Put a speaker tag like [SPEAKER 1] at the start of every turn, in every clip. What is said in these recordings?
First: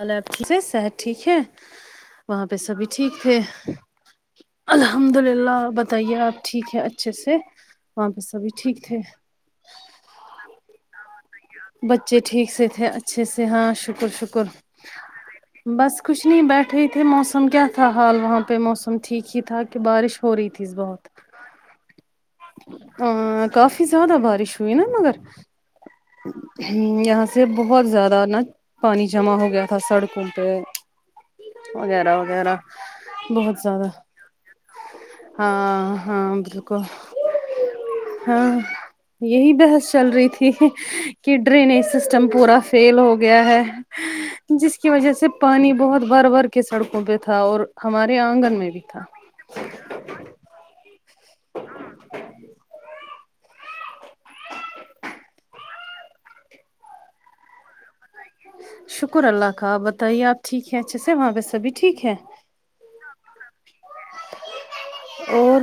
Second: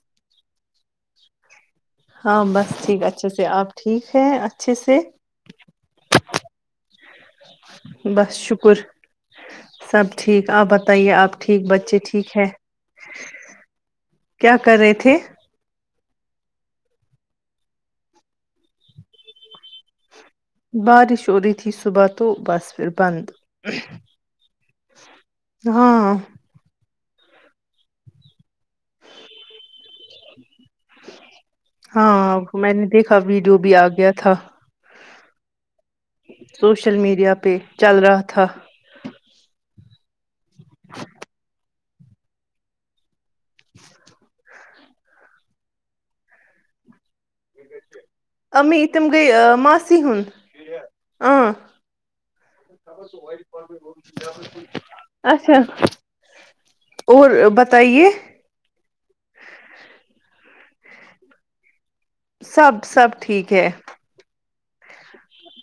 [SPEAKER 1] حالات ٹھیک ہے صحت ٹھیک ہے
[SPEAKER 2] ہاں
[SPEAKER 1] وہاں پہ
[SPEAKER 2] بس
[SPEAKER 1] سبھی ٹھیک
[SPEAKER 2] اچھے
[SPEAKER 1] ہے
[SPEAKER 2] سے آپ ٹھیک ہے اچھے سے
[SPEAKER 1] الحمد للہ بتائیے آپ ٹھیک ہے اچھے سے وہاں پہ
[SPEAKER 2] بس
[SPEAKER 1] سبھی
[SPEAKER 2] شکر
[SPEAKER 1] ٹھیک تھے
[SPEAKER 2] سب ٹھیک آپ بتائیے آپ
[SPEAKER 1] بچے ٹھیک سے تھے اچھے سے ہاں شکر شکر
[SPEAKER 2] کیا کر رہے تھے
[SPEAKER 1] بس کچھ نہیں بیٹھے تھے موسم کیا تھا حال وہاں پہ موسم ٹھیک ہی تھا کہ بارش ہو رہی تھی اس بار
[SPEAKER 2] بارش ہو رہی تھی صبح تو بس پھر بند
[SPEAKER 1] ا کافی زیادہ بارش ہوئی نا مگر
[SPEAKER 2] ہاں
[SPEAKER 1] ہوں یہاں سے بہت زیادہ نا پانی جمع ہو گیا تھا سڑکوں پہ وغیرہ
[SPEAKER 2] ہاں
[SPEAKER 1] وغیرہ
[SPEAKER 2] میں نے دیکھا
[SPEAKER 1] بہت
[SPEAKER 2] ویڈیو بھی آ
[SPEAKER 1] زیادہ
[SPEAKER 2] گیا تھا
[SPEAKER 1] ہاں ہاں بالکل
[SPEAKER 2] سوشل میڈیا پہ چل رہا تھا
[SPEAKER 1] ہاں یہی بحث چل رہی تھی کہ ڈرینیج سسٹم پورا فیل ہو گیا ہے جس کی وجہ سے پانی بہت بھر بھر کے سڑکوں پہ تھا اور ہمارے آنگ
[SPEAKER 2] امی تم گئی ماسی ہوں آں تو [unintelligible] اچھا اور بتائیے
[SPEAKER 1] شکر اللہ کا آپ بتائیے آپ ٹھیک ہیں اچھے سے وہاں پہ سبھی ٹھیک ہے
[SPEAKER 2] سب سب ٹھیک ہے
[SPEAKER 1] اور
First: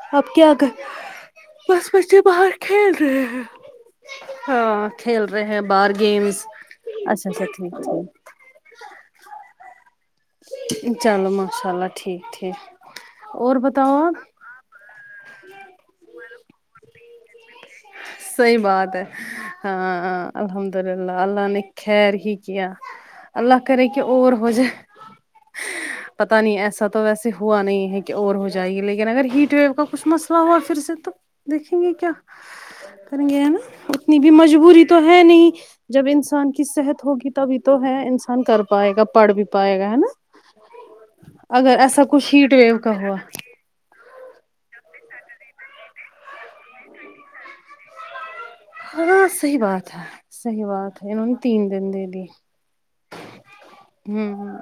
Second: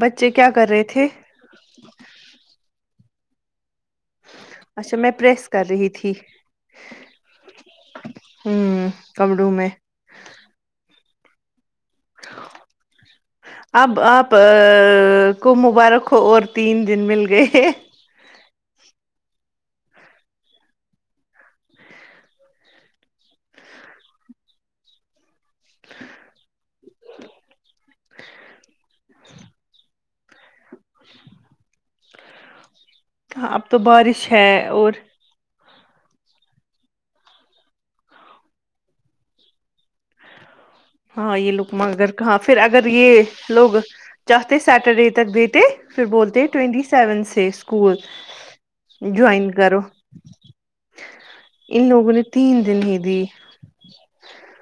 [SPEAKER 2] بچے
[SPEAKER 1] اب کیا کر
[SPEAKER 2] رہے تھے
[SPEAKER 1] بس بچے باہر کھیل رہے ہیں ہاں
[SPEAKER 2] اچھا میں
[SPEAKER 1] کھیل رہے
[SPEAKER 2] پریس
[SPEAKER 1] ہیں
[SPEAKER 2] کر رہی
[SPEAKER 1] باہر
[SPEAKER 2] تھی
[SPEAKER 1] گیمس اچھا اچھا ٹھیک ٹھیک
[SPEAKER 2] ہوں کبروں میں
[SPEAKER 1] چلو ماشاء اللہ ٹھیک ٹھیک اور بتاؤ آپ
[SPEAKER 2] پا ا کو مبارک ہو اور تین دن مل گئے
[SPEAKER 1] صحیح بات ہے ہاں الحمد للہ اللہ نے خیر ہی کیا اللہ کر کہ اور ہو جائے پتا نہیں ایسا تو ویسے ہوا نہیں ہے کہ اور ہو جائے گی لی کن اگر ہیٹ ویو کا کچھ مسئلہ ہوا پھر سے تو دیکھیں گے کیا کریں گے ہے نا
[SPEAKER 2] اب تو
[SPEAKER 1] اتنی بھی
[SPEAKER 2] بارش ہے
[SPEAKER 1] مجبوری
[SPEAKER 2] اور
[SPEAKER 1] تو ہے نہیں جب انسان کی صحت ہوگی تبھی تو ہے انسان کر پائے گا پڑھ بھی پائے گا ہے نا
[SPEAKER 2] ہاں یہ لوک
[SPEAKER 1] اگر ایسا
[SPEAKER 2] مگر
[SPEAKER 1] کچھ
[SPEAKER 2] کہاں
[SPEAKER 1] ہیٹ
[SPEAKER 2] پھر
[SPEAKER 1] ویو
[SPEAKER 2] اگر
[SPEAKER 1] کا
[SPEAKER 2] یہ
[SPEAKER 1] ہوا
[SPEAKER 2] لوگ چاہتے سٹرڈے تک دیتے پھر بولتے ٹوئٹی سیون سے اسکول
[SPEAKER 1] ہاں
[SPEAKER 2] جوائن
[SPEAKER 1] صحیح
[SPEAKER 2] کرو
[SPEAKER 1] بات ہے صحیح بات ہے انہوں نے تین دن
[SPEAKER 2] ان لوگوں نے
[SPEAKER 1] دیدی
[SPEAKER 2] تین دن ہی دی
[SPEAKER 1] ہوں ہوں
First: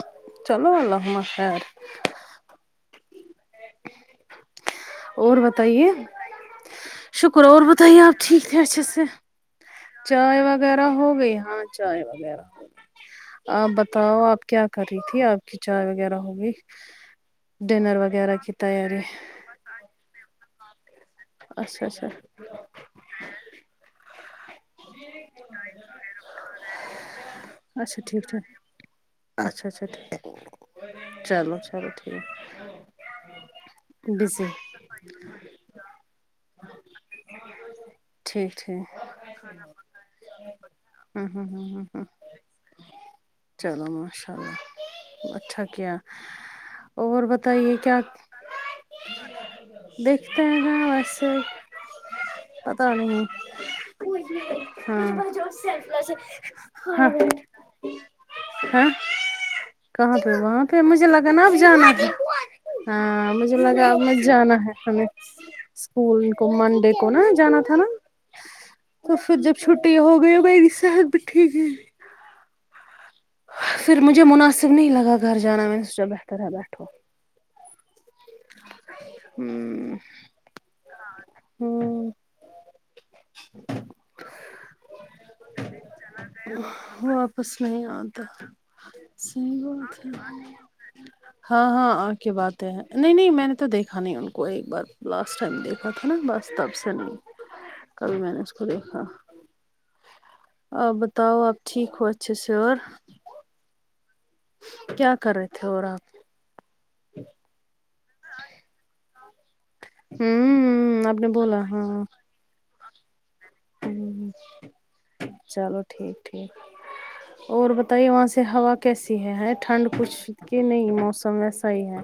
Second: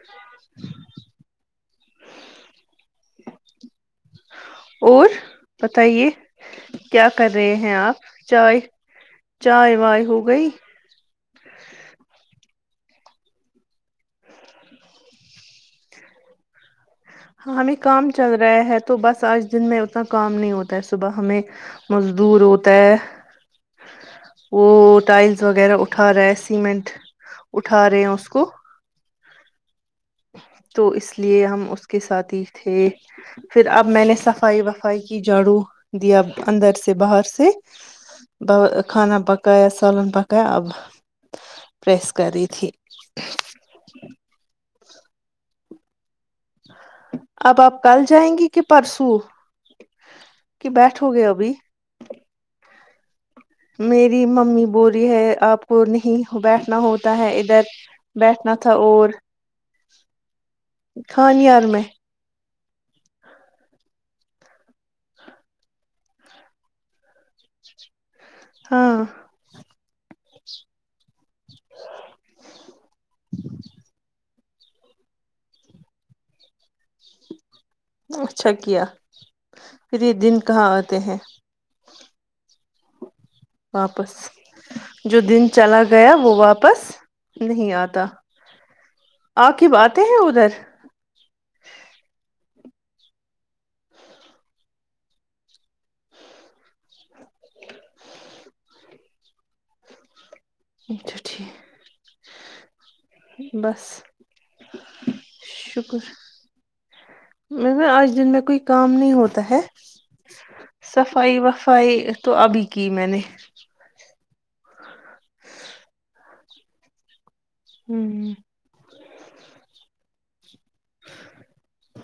[SPEAKER 1] چلو الله ہما خیر اور بتائیے
[SPEAKER 2] کیا کر
[SPEAKER 1] شکر
[SPEAKER 2] رہے
[SPEAKER 1] اور
[SPEAKER 2] ہیں
[SPEAKER 1] بتائیے آپ ٹھیک
[SPEAKER 2] چائے
[SPEAKER 1] تھے اچھے سے
[SPEAKER 2] چائے وائے ہو
[SPEAKER 1] چائے
[SPEAKER 2] گئی
[SPEAKER 1] وغیرہ ہو گئی ہاں چائے وغیرہ آپ بتاؤ آپ کیا کر رہی تھی آپ کی چائے وغیرہ ہوگئی
[SPEAKER 2] ہاں ہمیں
[SPEAKER 1] ڈنر
[SPEAKER 2] کام چل
[SPEAKER 1] وغیرہ کی
[SPEAKER 2] رہا ہے تو
[SPEAKER 1] تیاری
[SPEAKER 2] بس آج دن میں اتنا کام نہیں ہوتا ہے صبح ہمیں
[SPEAKER 1] اچھا اچھا
[SPEAKER 2] مزدور ہوتا ہے وہ ٹائلس وغیرہ اٹھا رہا ہے سیمنٹ اٹھا رہے
[SPEAKER 1] اچھا
[SPEAKER 2] ہیں
[SPEAKER 1] ٹھیک
[SPEAKER 2] اس
[SPEAKER 1] ٹھیک
[SPEAKER 2] کو
[SPEAKER 1] اچھا اچھا ٹھ
[SPEAKER 2] تو اس لیے ہم اس کے ساتھ ہی تھے پھر اب میں نے
[SPEAKER 1] بزی
[SPEAKER 2] صفائی وف فائی کی جھاڑو دیا اندر سے باہر سے
[SPEAKER 1] ٹھیک
[SPEAKER 2] ب
[SPEAKER 1] ٹھیک
[SPEAKER 2] کھانا پکایا سالن پکایا اب
[SPEAKER 1] ہوں ہوں ہوں ہوں ہوں
[SPEAKER 2] پریس کر رہی تھی
[SPEAKER 1] چلو ماشاء اللہ اچھا کیا اور
[SPEAKER 2] اب
[SPEAKER 1] بتائیے
[SPEAKER 2] آپ
[SPEAKER 1] کیا
[SPEAKER 2] کل جائیں گی کہ پرسوں
[SPEAKER 1] دیکھتے
[SPEAKER 2] کہ
[SPEAKER 1] ہیں
[SPEAKER 2] بیٹھو گے
[SPEAKER 1] ویسے
[SPEAKER 2] ابھی
[SPEAKER 1] پتا نہیں
[SPEAKER 2] میری ممی بو رہی
[SPEAKER 1] ہاں
[SPEAKER 2] ہے آپ کو نہیں بیٹھنا
[SPEAKER 1] ہاں
[SPEAKER 2] ہوتا ہے ادھر بیٹھنا تھا
[SPEAKER 1] ہاں
[SPEAKER 2] اور
[SPEAKER 1] کہاں پے وہاں پ مجھے لگا نا اب
[SPEAKER 2] خانیار میں
[SPEAKER 1] جانا ہاں مجھے لگا اب مت جانا ہے ہمیں اسکول کو منڈے کو نہ جانا تھا نا
[SPEAKER 2] ہاں
[SPEAKER 1] تو پھر جب چھٹییاں ہو گئی میری صحت بھی ٹھیک ہے پھر مجھے مناسب نہیں لگا گھر جانا میں نے سوچا بہتر ہے بیٹھو
[SPEAKER 2] اچھا کیا پھر یہ دن کہاں آتے ہیں
[SPEAKER 1] ہوں
[SPEAKER 2] واپس جو دن چلا گیا وہ واپس نہیں آتا
[SPEAKER 1] صحیح
[SPEAKER 2] آپکی باتیں
[SPEAKER 1] بات
[SPEAKER 2] ہے ادھر
[SPEAKER 1] ہاں ہاں آپ بات ہے نہیں نہیں میں نے تو دیکھا نہیں ان کو ایک بار لاسٹ ٹائم دیکھا تھا نا بس تب سے کل میں نے اس کو دیکھا آپ بتاؤ آپ ٹھیک ہو اچھے سے اور
[SPEAKER 2] بس
[SPEAKER 1] کیا کر رہے تھے اور آپ
[SPEAKER 2] مکو آج دن میں کوئی کام نہیں ہوتا ہے
[SPEAKER 1] ہوں آپ نے
[SPEAKER 2] صفائی
[SPEAKER 1] بولا ہاں
[SPEAKER 2] وفائی تو ابھی کی میں نے
[SPEAKER 1] ہوں چلو ٹھیک ٹھیک اور بتائیے وہاں سے ہوا کیسی ہے ہے ٹھنڈ کچھ کہ نہیں موسم ویسا ہی ہے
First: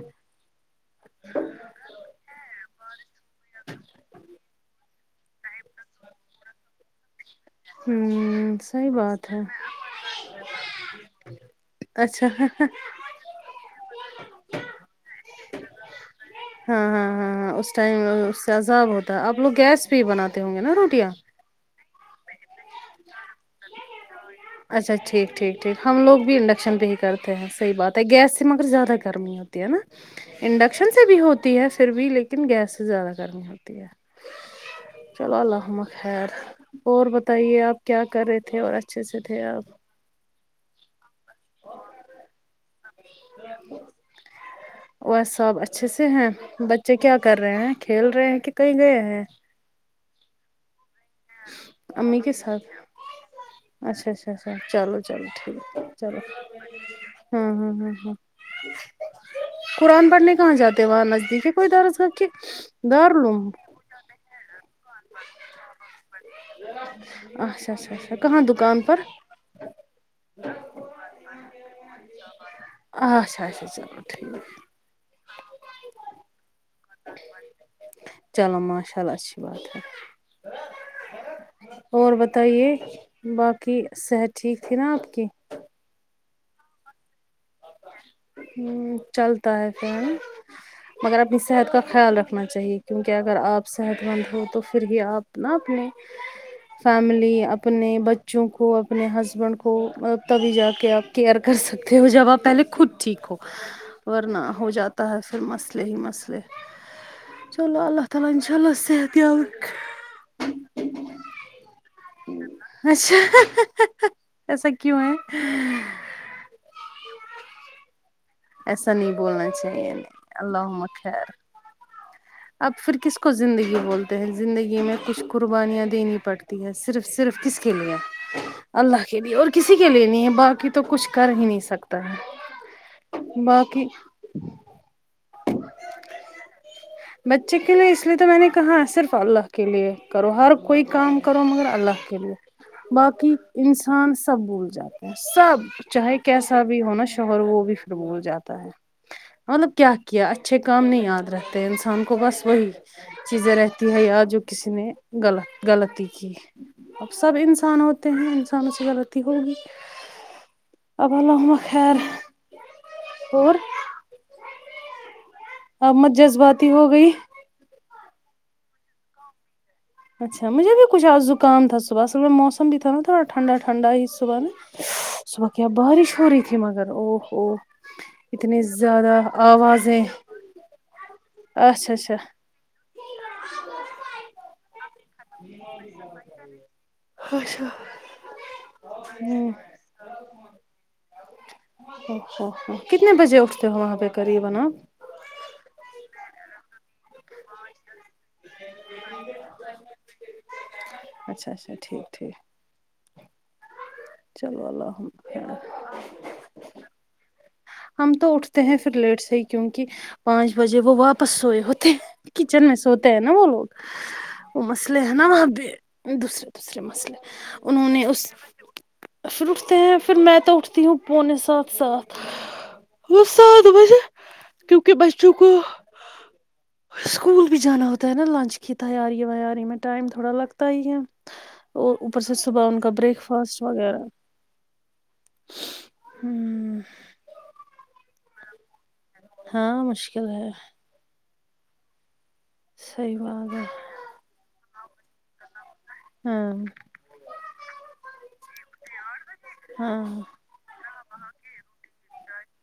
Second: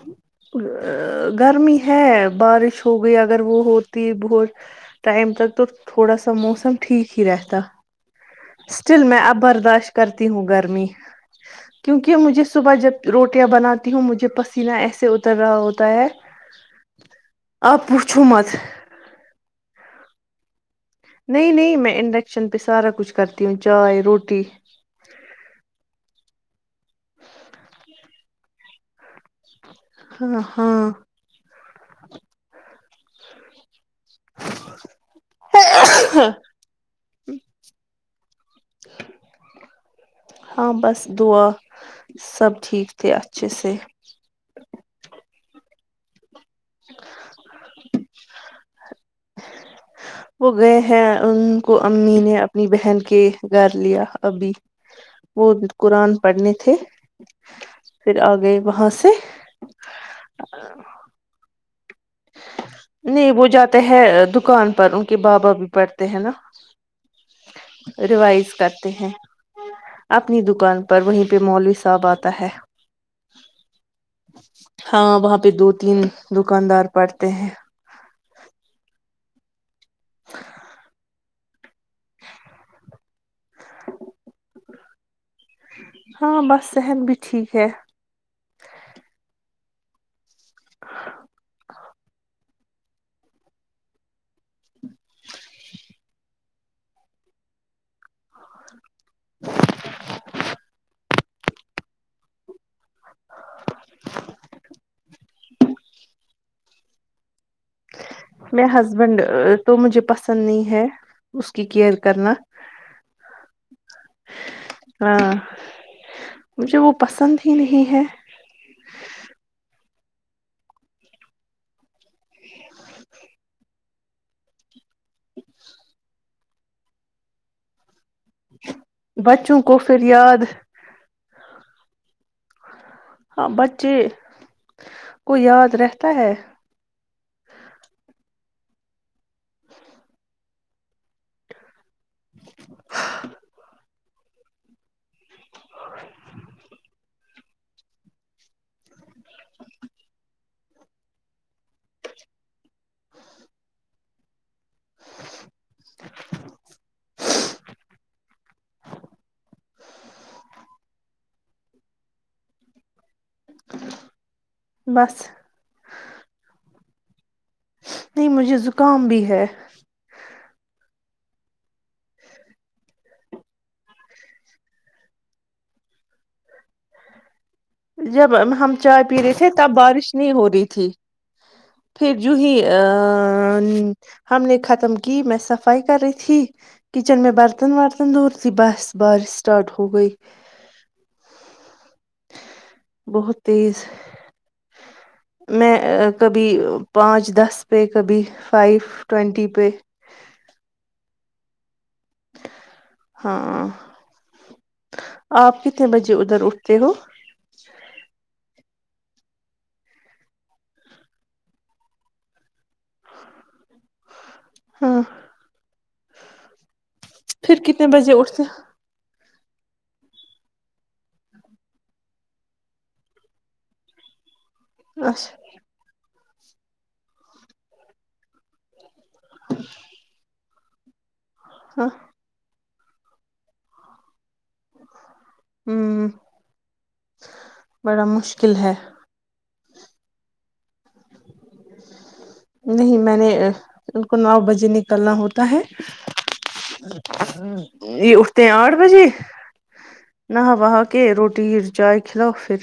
[SPEAKER 2] گرمی ہے بارش ہو گئی اگر وہ ہوتی بہت تہم تک تور تھوڑا سا موسم ٹھیک ہی رہے تا
[SPEAKER 1] ہوں صحیح
[SPEAKER 2] اسٹل میں
[SPEAKER 1] بات
[SPEAKER 2] اب
[SPEAKER 1] ہے
[SPEAKER 2] برداشت کرتی ہوں گرمی کیونکہ
[SPEAKER 1] اچھا
[SPEAKER 2] مجھے
[SPEAKER 1] ہاں
[SPEAKER 2] صبح جب روٹیاں بناتی ہوں مجھے پسینہ ایسا
[SPEAKER 1] ہاں ہاں ہاں ہاں اس
[SPEAKER 2] آپ
[SPEAKER 1] ٹائم
[SPEAKER 2] پوچھو
[SPEAKER 1] اس
[SPEAKER 2] مت
[SPEAKER 1] سے زا اب ہوتا ہے آپ لوگ گیس پہ ہی بناتے ہوں گے نا روٹیاں
[SPEAKER 2] نہیں نہیں میں انڈکشن پہ سارا کچھ کرتی ہوں چائے روٹی
[SPEAKER 1] اچھا ٹھیک ٹھیک ٹھیک ہم لوگ بھی انڈکشن پہ ہی کرتے ہیں صحیح بات ہے گیس سے مگر زیادہ گرمی ہوتی ہے نا
[SPEAKER 2] ہاں ہاں
[SPEAKER 1] انڈکشن سے بھی ہوتی ہے پھر بھی لیکن گیس سے زیادہ گرمی ہوتی ہے چلو الحم خیر اور بتائیے آپ کیا کرے تھے تھے اور اچھے سے تھے آپ
[SPEAKER 2] ہاں بس دعا سب ٹھیک تھے اچھے سے
[SPEAKER 1] وہ سب اچھے سے ہیں بچے کیا کر رہے ہیں کھیل رہے ہیں کہ کہیں گئے ہیں
[SPEAKER 2] وہ گیے ہے ان کو امی
[SPEAKER 1] کے
[SPEAKER 2] نے
[SPEAKER 1] ساتھ
[SPEAKER 2] اپنی بہن کے گھر لیا
[SPEAKER 1] اچھا اچھا
[SPEAKER 2] ابھی
[SPEAKER 1] اچھا چلو
[SPEAKER 2] وہ قرآن پڑھنے تھے
[SPEAKER 1] امم امم امم
[SPEAKER 2] پھر آ گئے وہاں سے
[SPEAKER 1] قرآن پڑھنے کہاں جاتے ہیں وہاں نزدیک ہے کوئی درز ہو کہ
[SPEAKER 2] نہیں وہ
[SPEAKER 1] دارالعلوم
[SPEAKER 2] جاتے ہے دکان پر ان کے بابا بھی پڑ یہ ہے نا
[SPEAKER 1] اچھا اچھا اچھا کہاں
[SPEAKER 2] ریوائز
[SPEAKER 1] دکان
[SPEAKER 2] کرتے
[SPEAKER 1] پر
[SPEAKER 2] ہیں اپنی دکان پر وہیں پہ مولوی صاحب آتا ہے
[SPEAKER 1] اچھا اچھا چلو ٹھیک ہے
[SPEAKER 2] ہاں وہاں پہ دو تین دکاندار پڑھتے ہیں
[SPEAKER 1] چلو ماشاء اللہ اچھی بات ہے اور بتائیے باقی صحت ٹھیک ہے نا آپ کی
[SPEAKER 2] ہاں بس صحت بھی ٹھیک ہے
[SPEAKER 1] چلتا ہے فرینڈ مگر اپنی صحت کا خیال رکھنا چاہیے کیونکہ اگر آپ صحت مند ہو تو پھر بھی آپ نہ اپنے فیملی اپنے بچ بچوں کو اپنے ہسبینڈ کو تبھی جا کے آپ کیئر کر سکتے ہو جب آپ پہلے خود ٹھیک ہو ورنہ ہو جاتا ہے پھر مسئلے ہی مسئلے چلو اللہ تعالی ان شاء
[SPEAKER 2] میں
[SPEAKER 1] اللہ صحت
[SPEAKER 2] ہسبینڈ
[SPEAKER 1] یاب
[SPEAKER 2] تو
[SPEAKER 1] رکھے
[SPEAKER 2] مجھے نہیں ہے اس کی کیئر کرنا
[SPEAKER 1] اچھا ایسا کیوں ہے
[SPEAKER 2] ہاں مجھے وہ پسند ہی نہیں ہے
[SPEAKER 1] ایسا نہیں بولنا چاہیے اللہ ہمہ خیر اب پھر کس کو زندگی بولتے ہیں زندگی میں کچھ قربانیاں دینی پڑتی ہیں صرف صرف کس کے لیے اللہ کے لیے اور
[SPEAKER 2] بچوں
[SPEAKER 1] کسی
[SPEAKER 2] کو
[SPEAKER 1] کے
[SPEAKER 2] پھر
[SPEAKER 1] لیے نہیں ہے
[SPEAKER 2] یاد
[SPEAKER 1] باقی تو کچھ کر ہی نہیں سکتا ہے
[SPEAKER 2] ہاں
[SPEAKER 1] باقی
[SPEAKER 2] بچے کو یاد رہتا ہے
[SPEAKER 1] بچے کے لیے اس لیے تو میں نے کہا صرف اللہ کے لیے کرو ہر کوئی کام کرو مگر اللہ کے لیے باقی انسان سب بھول جاتا سب چاہے کیسا بھی ہونا شوہر وہ بھی پھر بھول جاتا ہے مطلب کیا کیا اچھے کام نہیں یاد رہتے انسان کو بس وہی چیزیں رہتی ہے یا جو کسی نے غلط غلطی کی ہے اب سب انسان ہوتے ہیں انسانوں سے غلطی ہوگی اب اللہمہ خیر اور
[SPEAKER 2] بس
[SPEAKER 1] اور میں جذباتی ہو گئی
[SPEAKER 2] نہیں مجھے زکام بھی ہے
[SPEAKER 1] اچھا مجھے بھی کچھ زکام تھا صبح سے میں موسم بھی تھا نہ تھوڑا ٹھنڈا ٹھنڈا ہی صبح میں صبح کیا بارش ہو رہی تھی مگر او او
[SPEAKER 2] جب ہم چائے پی رہے تھے تب بارش نہیں ہو رہی تھی
[SPEAKER 1] اچھا
[SPEAKER 2] پھر
[SPEAKER 1] اچھا
[SPEAKER 2] جو ہی آ ن ہم نے ختم کہ میں صفائی کر رہی تھی کچن میں
[SPEAKER 1] اچھا
[SPEAKER 2] برتن ورتن دھو رہی تھی بس بارش
[SPEAKER 1] ہوں
[SPEAKER 2] اسٹارٹ
[SPEAKER 1] او
[SPEAKER 2] ہو وہی
[SPEAKER 1] اچھا اچھا کتنے بجے
[SPEAKER 2] بہت
[SPEAKER 1] اٹھتے ہو
[SPEAKER 2] تیز
[SPEAKER 1] وہاں پہ قریب ہے نہ آپ
[SPEAKER 2] میں کبھی پانچ دس پہ کبھی فائیو ٹوینٹی پہ
[SPEAKER 1] اچھا اچھا ٹھیک ٹھیک
[SPEAKER 2] ہاں
[SPEAKER 1] چلو اللہ خیر۔
[SPEAKER 2] آپ کتنے بجے ادھر اٹھتے ہو
[SPEAKER 1] ہم تو اٹھتے ہیں پھر لیٹ سے ہی کیونکہ پانچ بجے وہ واپس سوئے ہوتے کچن میں سوتے ہیں نا وہ لوگ وہ مسئلے
[SPEAKER 2] ہاں
[SPEAKER 1] ہیں نا وہاں بھی دوسرے دوسرے مسئلے
[SPEAKER 2] پھر کتنے
[SPEAKER 1] انہوں نے
[SPEAKER 2] بجے
[SPEAKER 1] اس
[SPEAKER 2] اٹھتے
[SPEAKER 1] پھر اٹھتے ہیں پھر میں تو اٹھتی ہوں پونے سات سات وہ سات بجے کیونکہ بچوں
[SPEAKER 2] اچھا
[SPEAKER 1] کو اسکول بھی جانا ہوتا ہے نا لنچ کی تیاری ویاری میں ٹائم تھوڑا لگتا ہی ہے
[SPEAKER 2] ہاں
[SPEAKER 1] اور اوپر سے صبح ان کا بریک فاسٹ وغیرہ
[SPEAKER 2] ہ
[SPEAKER 1] امم
[SPEAKER 2] بڑا مشکل ہے
[SPEAKER 1] ہاں مشکل ہے
[SPEAKER 2] نہیں
[SPEAKER 1] صحیح
[SPEAKER 2] میں نےآ
[SPEAKER 1] بات ہے
[SPEAKER 2] ان کو نو بجے نکلنا ہوتا ہے
[SPEAKER 1] ہاں
[SPEAKER 2] یہ اٹھتے ہیں آٹھ بجے
[SPEAKER 1] ہاں
[SPEAKER 2] نا وہاں کے روٹی یہ چائے کھلاؤ پھر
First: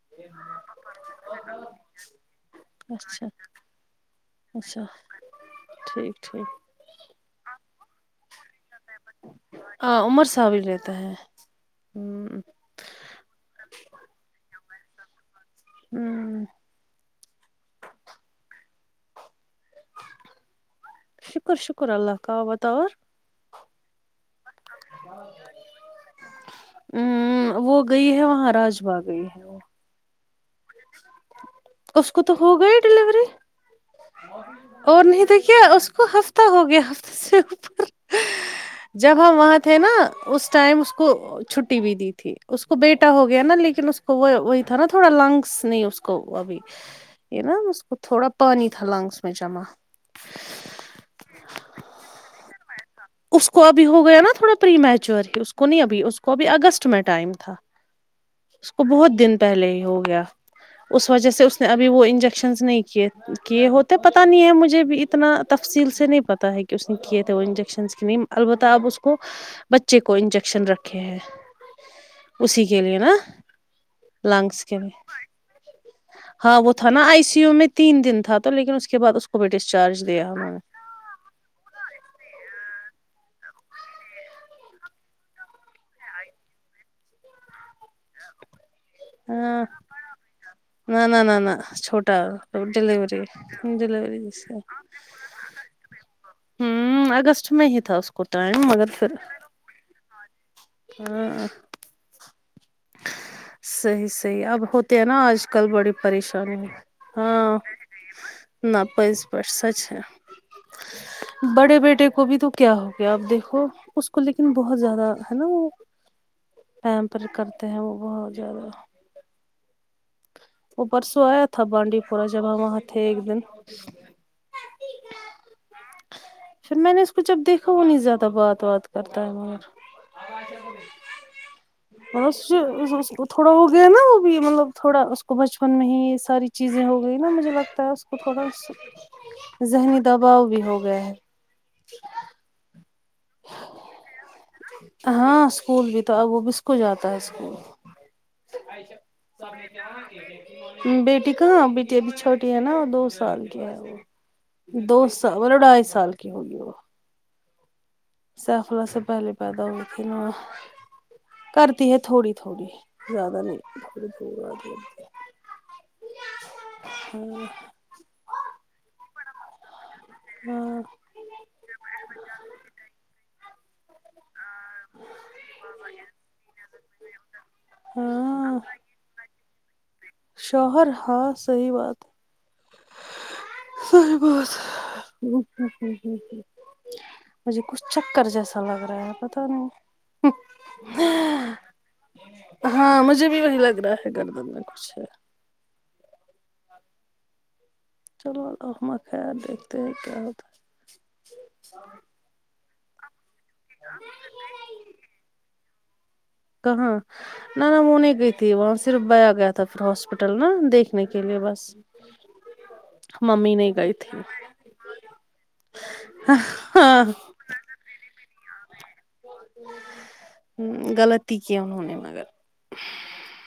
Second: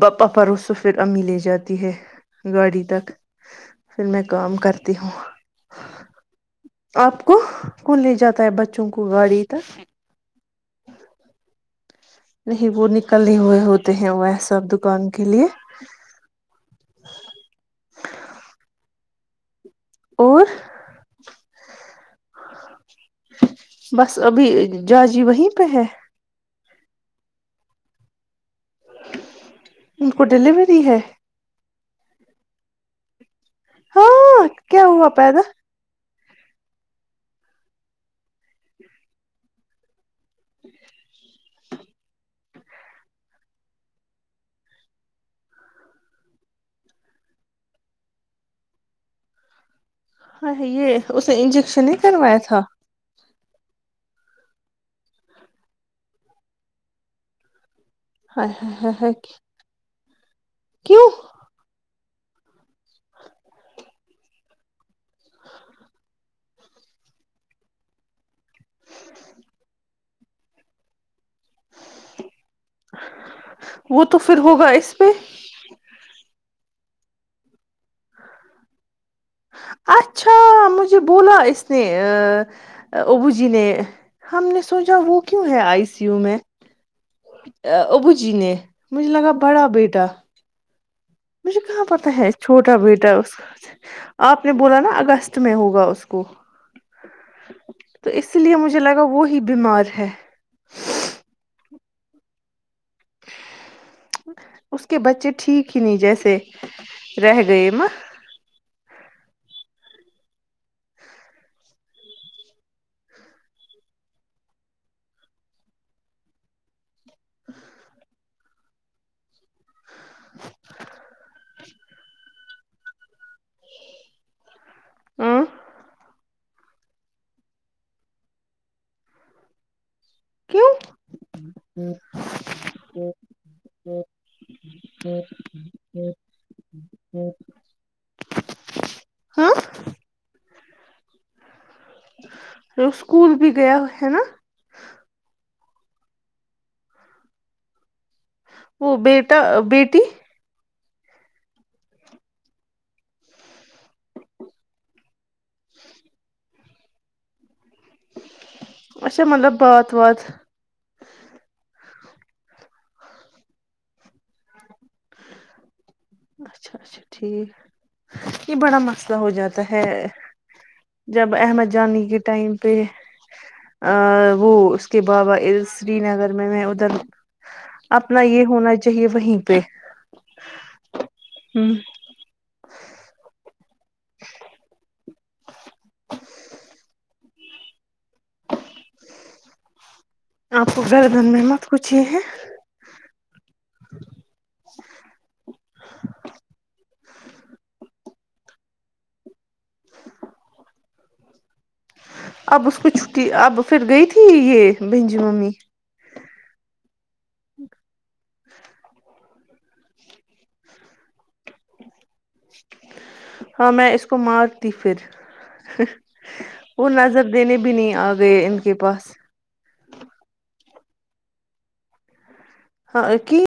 [SPEAKER 2] باپا پروسو پھر امی لے جات تی ہے گاڑی تک
[SPEAKER 1] اچھا
[SPEAKER 2] پھر میں کام
[SPEAKER 1] اچھا
[SPEAKER 2] کرتی ہوں
[SPEAKER 1] ٹھیک ٹھیک
[SPEAKER 2] آپ کو کون لے جاتا ہے بچوں کو گاڑی تک
[SPEAKER 1] ہاں عمر صاحب بھی رہتا ہے ہمم
[SPEAKER 2] نہیں وہ نکل نہیں ہوئے ہوتے ہیں وہ ہے سب دکان کے لیے
[SPEAKER 1] امم
[SPEAKER 2] اور
[SPEAKER 1] شکر شکر اللہ کا بتا اور
[SPEAKER 2] بس ابھی جاجی وہیں پہ ہے
[SPEAKER 1] امم وہ گئی ہے وہاں راج با گئی ہے
[SPEAKER 2] ان کو ڈیلیوری ہے
[SPEAKER 1] اس کو تو ہوگںی ڈلیوری
[SPEAKER 2] ہاں کیا
[SPEAKER 1] اور
[SPEAKER 2] ہوا
[SPEAKER 1] نہیں تو
[SPEAKER 2] پیدا
[SPEAKER 1] کیا اس کو ہفتے ہفتہ ہو گیا ہفتے سے اوپر جب ہم وہاں تھے نا اس ٹائم اس کو چھٹی بھی دی تھی اس کو بیٹا ہو گیا نا لیکن اس کو وہ وہی تھا نا تھوڑا لنگس نہیں اس کو ابھی یہ نا اس کو تھوڑا پانی تھا لانگس میں جمع
[SPEAKER 2] ہاں یہ اسے انجیکشن نہیں کروایا تھا
[SPEAKER 1] اس کو ابھی ہو گیا نا تھوڑا پری میچور اس کو نہیں ابھی اس کو ابھی اگست میں ٹائم تھا اس کو بہت دن پہلے ہی ہو گیا
[SPEAKER 2] کیوں
[SPEAKER 1] اس وجہ سے اس نے ابھی وہ انجک شنس نہیں کیے کیے ہوتے پتتا نہیں ہے مجھے بھی اتنا تفصیل سے نہیں پتا ہے کہ اس نے کیے تھے وہ انجیکشن کی نہیں البتہ اب اس کو بچے کو انجیکشن رکھے ہیں اسی کے لیے نا
[SPEAKER 2] وہ تو پھر
[SPEAKER 1] لنگس
[SPEAKER 2] ہوگا
[SPEAKER 1] کے
[SPEAKER 2] اس
[SPEAKER 1] لیے
[SPEAKER 2] پہ
[SPEAKER 1] ہاں وہ تھا نا آئی سی یو میں تین دن تھا تو لیکن اس کے بعد اس کو بھی ڈسچارج دیا
[SPEAKER 2] اچھا
[SPEAKER 1] ہم نے
[SPEAKER 2] مجھے بولا اس نے ابو جی نے ہم نے سوچا وہ کیوں ہے آئی سی یو میں ابوجی نے مجھے لگا
[SPEAKER 1] ہاں
[SPEAKER 2] بڑا بیٹا
[SPEAKER 1] نہ نہ نہ
[SPEAKER 2] مجھے
[SPEAKER 1] نہ
[SPEAKER 2] کہاں پتا
[SPEAKER 1] چھوٹا
[SPEAKER 2] ہے چھوٹا بیٹا
[SPEAKER 1] ڈلیوری
[SPEAKER 2] اس کا آپ نے
[SPEAKER 1] ڈلیوری
[SPEAKER 2] بولا نا اگست میں ہوگا اس کو
[SPEAKER 1] ہوں اگست میں ہی تھا
[SPEAKER 2] تو
[SPEAKER 1] اس کو
[SPEAKER 2] لیے
[SPEAKER 1] ٹائم
[SPEAKER 2] مجھے
[SPEAKER 1] مگر
[SPEAKER 2] لگا
[SPEAKER 1] پھر
[SPEAKER 2] وہی بیمار ہے
[SPEAKER 1] ہاں صحیح صحیح اب
[SPEAKER 2] اس کے
[SPEAKER 1] ہوتے ہیں نا
[SPEAKER 2] بچے
[SPEAKER 1] آج کل
[SPEAKER 2] ٹھیک ہی
[SPEAKER 1] بڑی
[SPEAKER 2] نہیں جیسے
[SPEAKER 1] پریشانی
[SPEAKER 2] رہ
[SPEAKER 1] ہاں
[SPEAKER 2] گئے ماں
[SPEAKER 1] نہہ پز پڑٹ سچ ہے بڑے بیٹے کو بھی تو کیا ہو گیا آپ دیکھو اس کو لیکن بہت زیادہ ہے نا ہم پر کرتے ہیں وہ بہت زیادہ
[SPEAKER 2] ج
[SPEAKER 1] وہ پرسوں آیا تھا بانڈی پورہ جب ہم وہاں تھے ایک دن
[SPEAKER 2] ہاں
[SPEAKER 1] پھر میں نے اس کو جب دیکھا وہ نہیں زیادہ بات وات کرتا ہے
[SPEAKER 2] کیوں
[SPEAKER 1] تھوڑا وہ گیا نا وہ بھی مطلب تھوڑا اس کو بچپن میں ہی یہ ساری چیزیں ہو گئی نا مجھے لگتا ہے اس کو تھوڑا
[SPEAKER 2] ہاں
[SPEAKER 1] ذہنی دباؤ بھی ہو گیا ہے
[SPEAKER 2] اسکول بھی گیا ہے نا
[SPEAKER 1] ہاں اسکول بھی تو ا وہ بھی اس کو جاتا ہے اسکول
[SPEAKER 2] وہ بیٹا بیٹی
[SPEAKER 1] بیٹی کہاں بیٹی ابھی چھوٹی ہے نا دو سال کی ہے وہ دو سال مطلب ڈھائی سال کی ہوگی وہ ساخلہ سے
[SPEAKER 2] اچھا
[SPEAKER 1] پہلے
[SPEAKER 2] مطلب
[SPEAKER 1] پیدا ہوی
[SPEAKER 2] بات
[SPEAKER 1] تھی نا
[SPEAKER 2] وات
[SPEAKER 1] کرتی ہے تھوڑی تھوڑی زیادہ نہیں
[SPEAKER 2] اچھا اچھا
[SPEAKER 1] ہاں
[SPEAKER 2] ٹھیک یہ بڑا مسئلہ ہو جاتا ہے
[SPEAKER 1] ہاں
[SPEAKER 2] جب احمد جانی کے ٹائم پہ ا وہ اس کے بابا سری نگر میں ادھر اپنا یہ
[SPEAKER 1] ہاں
[SPEAKER 2] ہونا چاہیے وہیں پہ
[SPEAKER 1] شوہر ہاں
[SPEAKER 2] ہ
[SPEAKER 1] صحیح بات صحیح بہت ہے ام ام ام ام ام مجھے کچھ چکر جیسا لگ رہا ہے پتا نہیں
[SPEAKER 2] آپ کو گردن میں مت پوچھیے ہیں
[SPEAKER 1] ہاں مجھے بھی وہی لگ رہا ہے گردن میں کچھ ہے چلو ہم آتے ہیں دیکھتے ہیں کیا ہوتا ہے
[SPEAKER 2] اب اس کو چھٹی اب پھر دیکھیگی یہ بنجی ممی
[SPEAKER 1] کہاں نہ نہ وہ نہیں گئی تھی وہاں صرف بھیا گیا تھا پھر ہاسپٹل میں دیکھ نے کے لیے بس ممی
[SPEAKER 2] ہاں
[SPEAKER 1] نہیں
[SPEAKER 2] میں
[SPEAKER 1] گئی
[SPEAKER 2] اس کو
[SPEAKER 1] تھی
[SPEAKER 2] مارتی پھر وہ
[SPEAKER 1] ہاں
[SPEAKER 2] نظر دینے بھی نہیں آرے ان کے پاس
[SPEAKER 1] غلطی کیا ہے انہوں نے مگر
[SPEAKER 2] ہاں کہ